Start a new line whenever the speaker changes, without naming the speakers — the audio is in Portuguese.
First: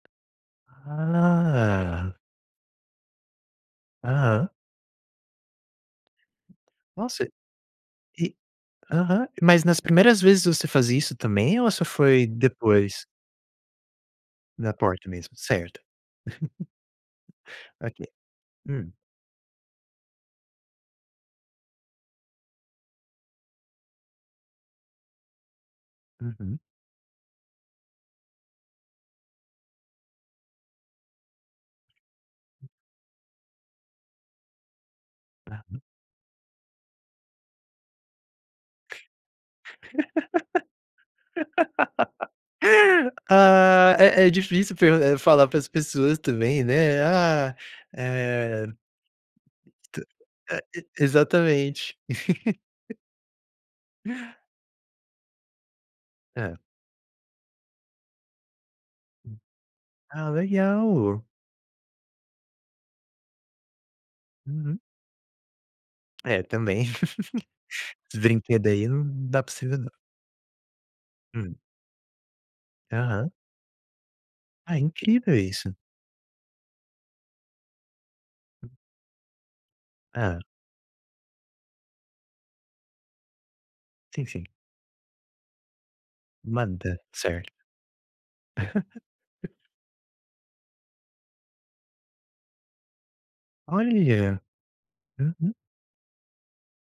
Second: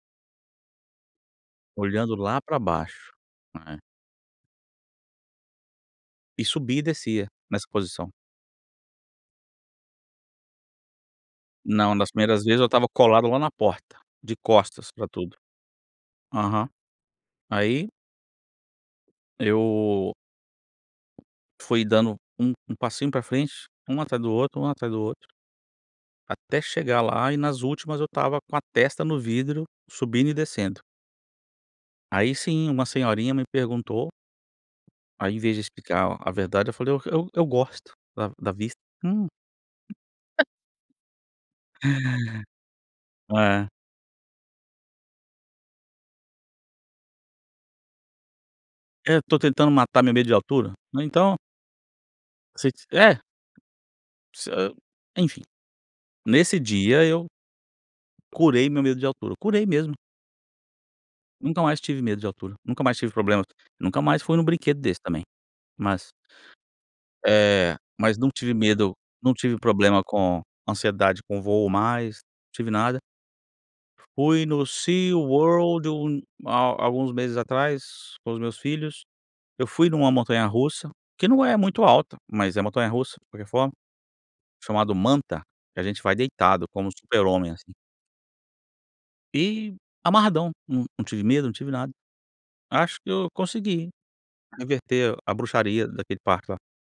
Ah.
Olhando lá para baixo, é.
Aham.
E subia e
Nossa,
descia, nessa posição.
e aham, mas nas primeiras vezes você faz isso também ou só
Não, nas
foi
primeiras vezes eu estava
depois?
colado lá na porta, de
Na
costas para
porta mesmo,
tudo.
certo.
Aham. Aí
Ok, hum.
eu fui dando um um passinho para frente, um atrás do outro, um atrás do outro
Uhum.
até chegar lá e nas últimas eu estava com a testa no vidro, subindo e descendo. Aí sim, uma senhorinha me perguntou ao invés de
Aham.
explicar a verdade, eu falei: "Eu eu eu gosto da da vista." Hum. É.
Ah, é é difícil, eh, fa falar para as pessoas também, né, ah, eh
É, estou tentando
Tu
matar meu medo de
Eh,
altura,
e
né, então
exatamente.
você, é Você enfim,
Hã.
nesse dia eu curei meu medo de altura,
Hum.
curei mesmo.
Ah, legal.
Nunca mais tive medo de altura, nunca mais tive problemas, nunca mais fui em um brinquedo
Uhum.
desse também, mas
É, também.
Eh, mas não tive
Brinquedo aí
medo,
não
não
dá
tive
possível não.
problema com ansiedade com
Hum.
voo mais, não tive nada.
Aham.
Fui no
Ah, é
Sea
incrível isso.
World um há há alguns meses atrás, com os meus filhos, eu fui em uma
Hã.
montanha russa, que não é muito alta, mas é montanha russa de qualquer forma,
Sim, sim.
chamado Manta, que a gente vai deitado como o
Manda.
Super
Certo.
Homem, assim. E amarradão, não não tive medo, não tive nada. Acho que eu consegui
Olha,
inverter a
uhum.
bruxaria daquele parque lá.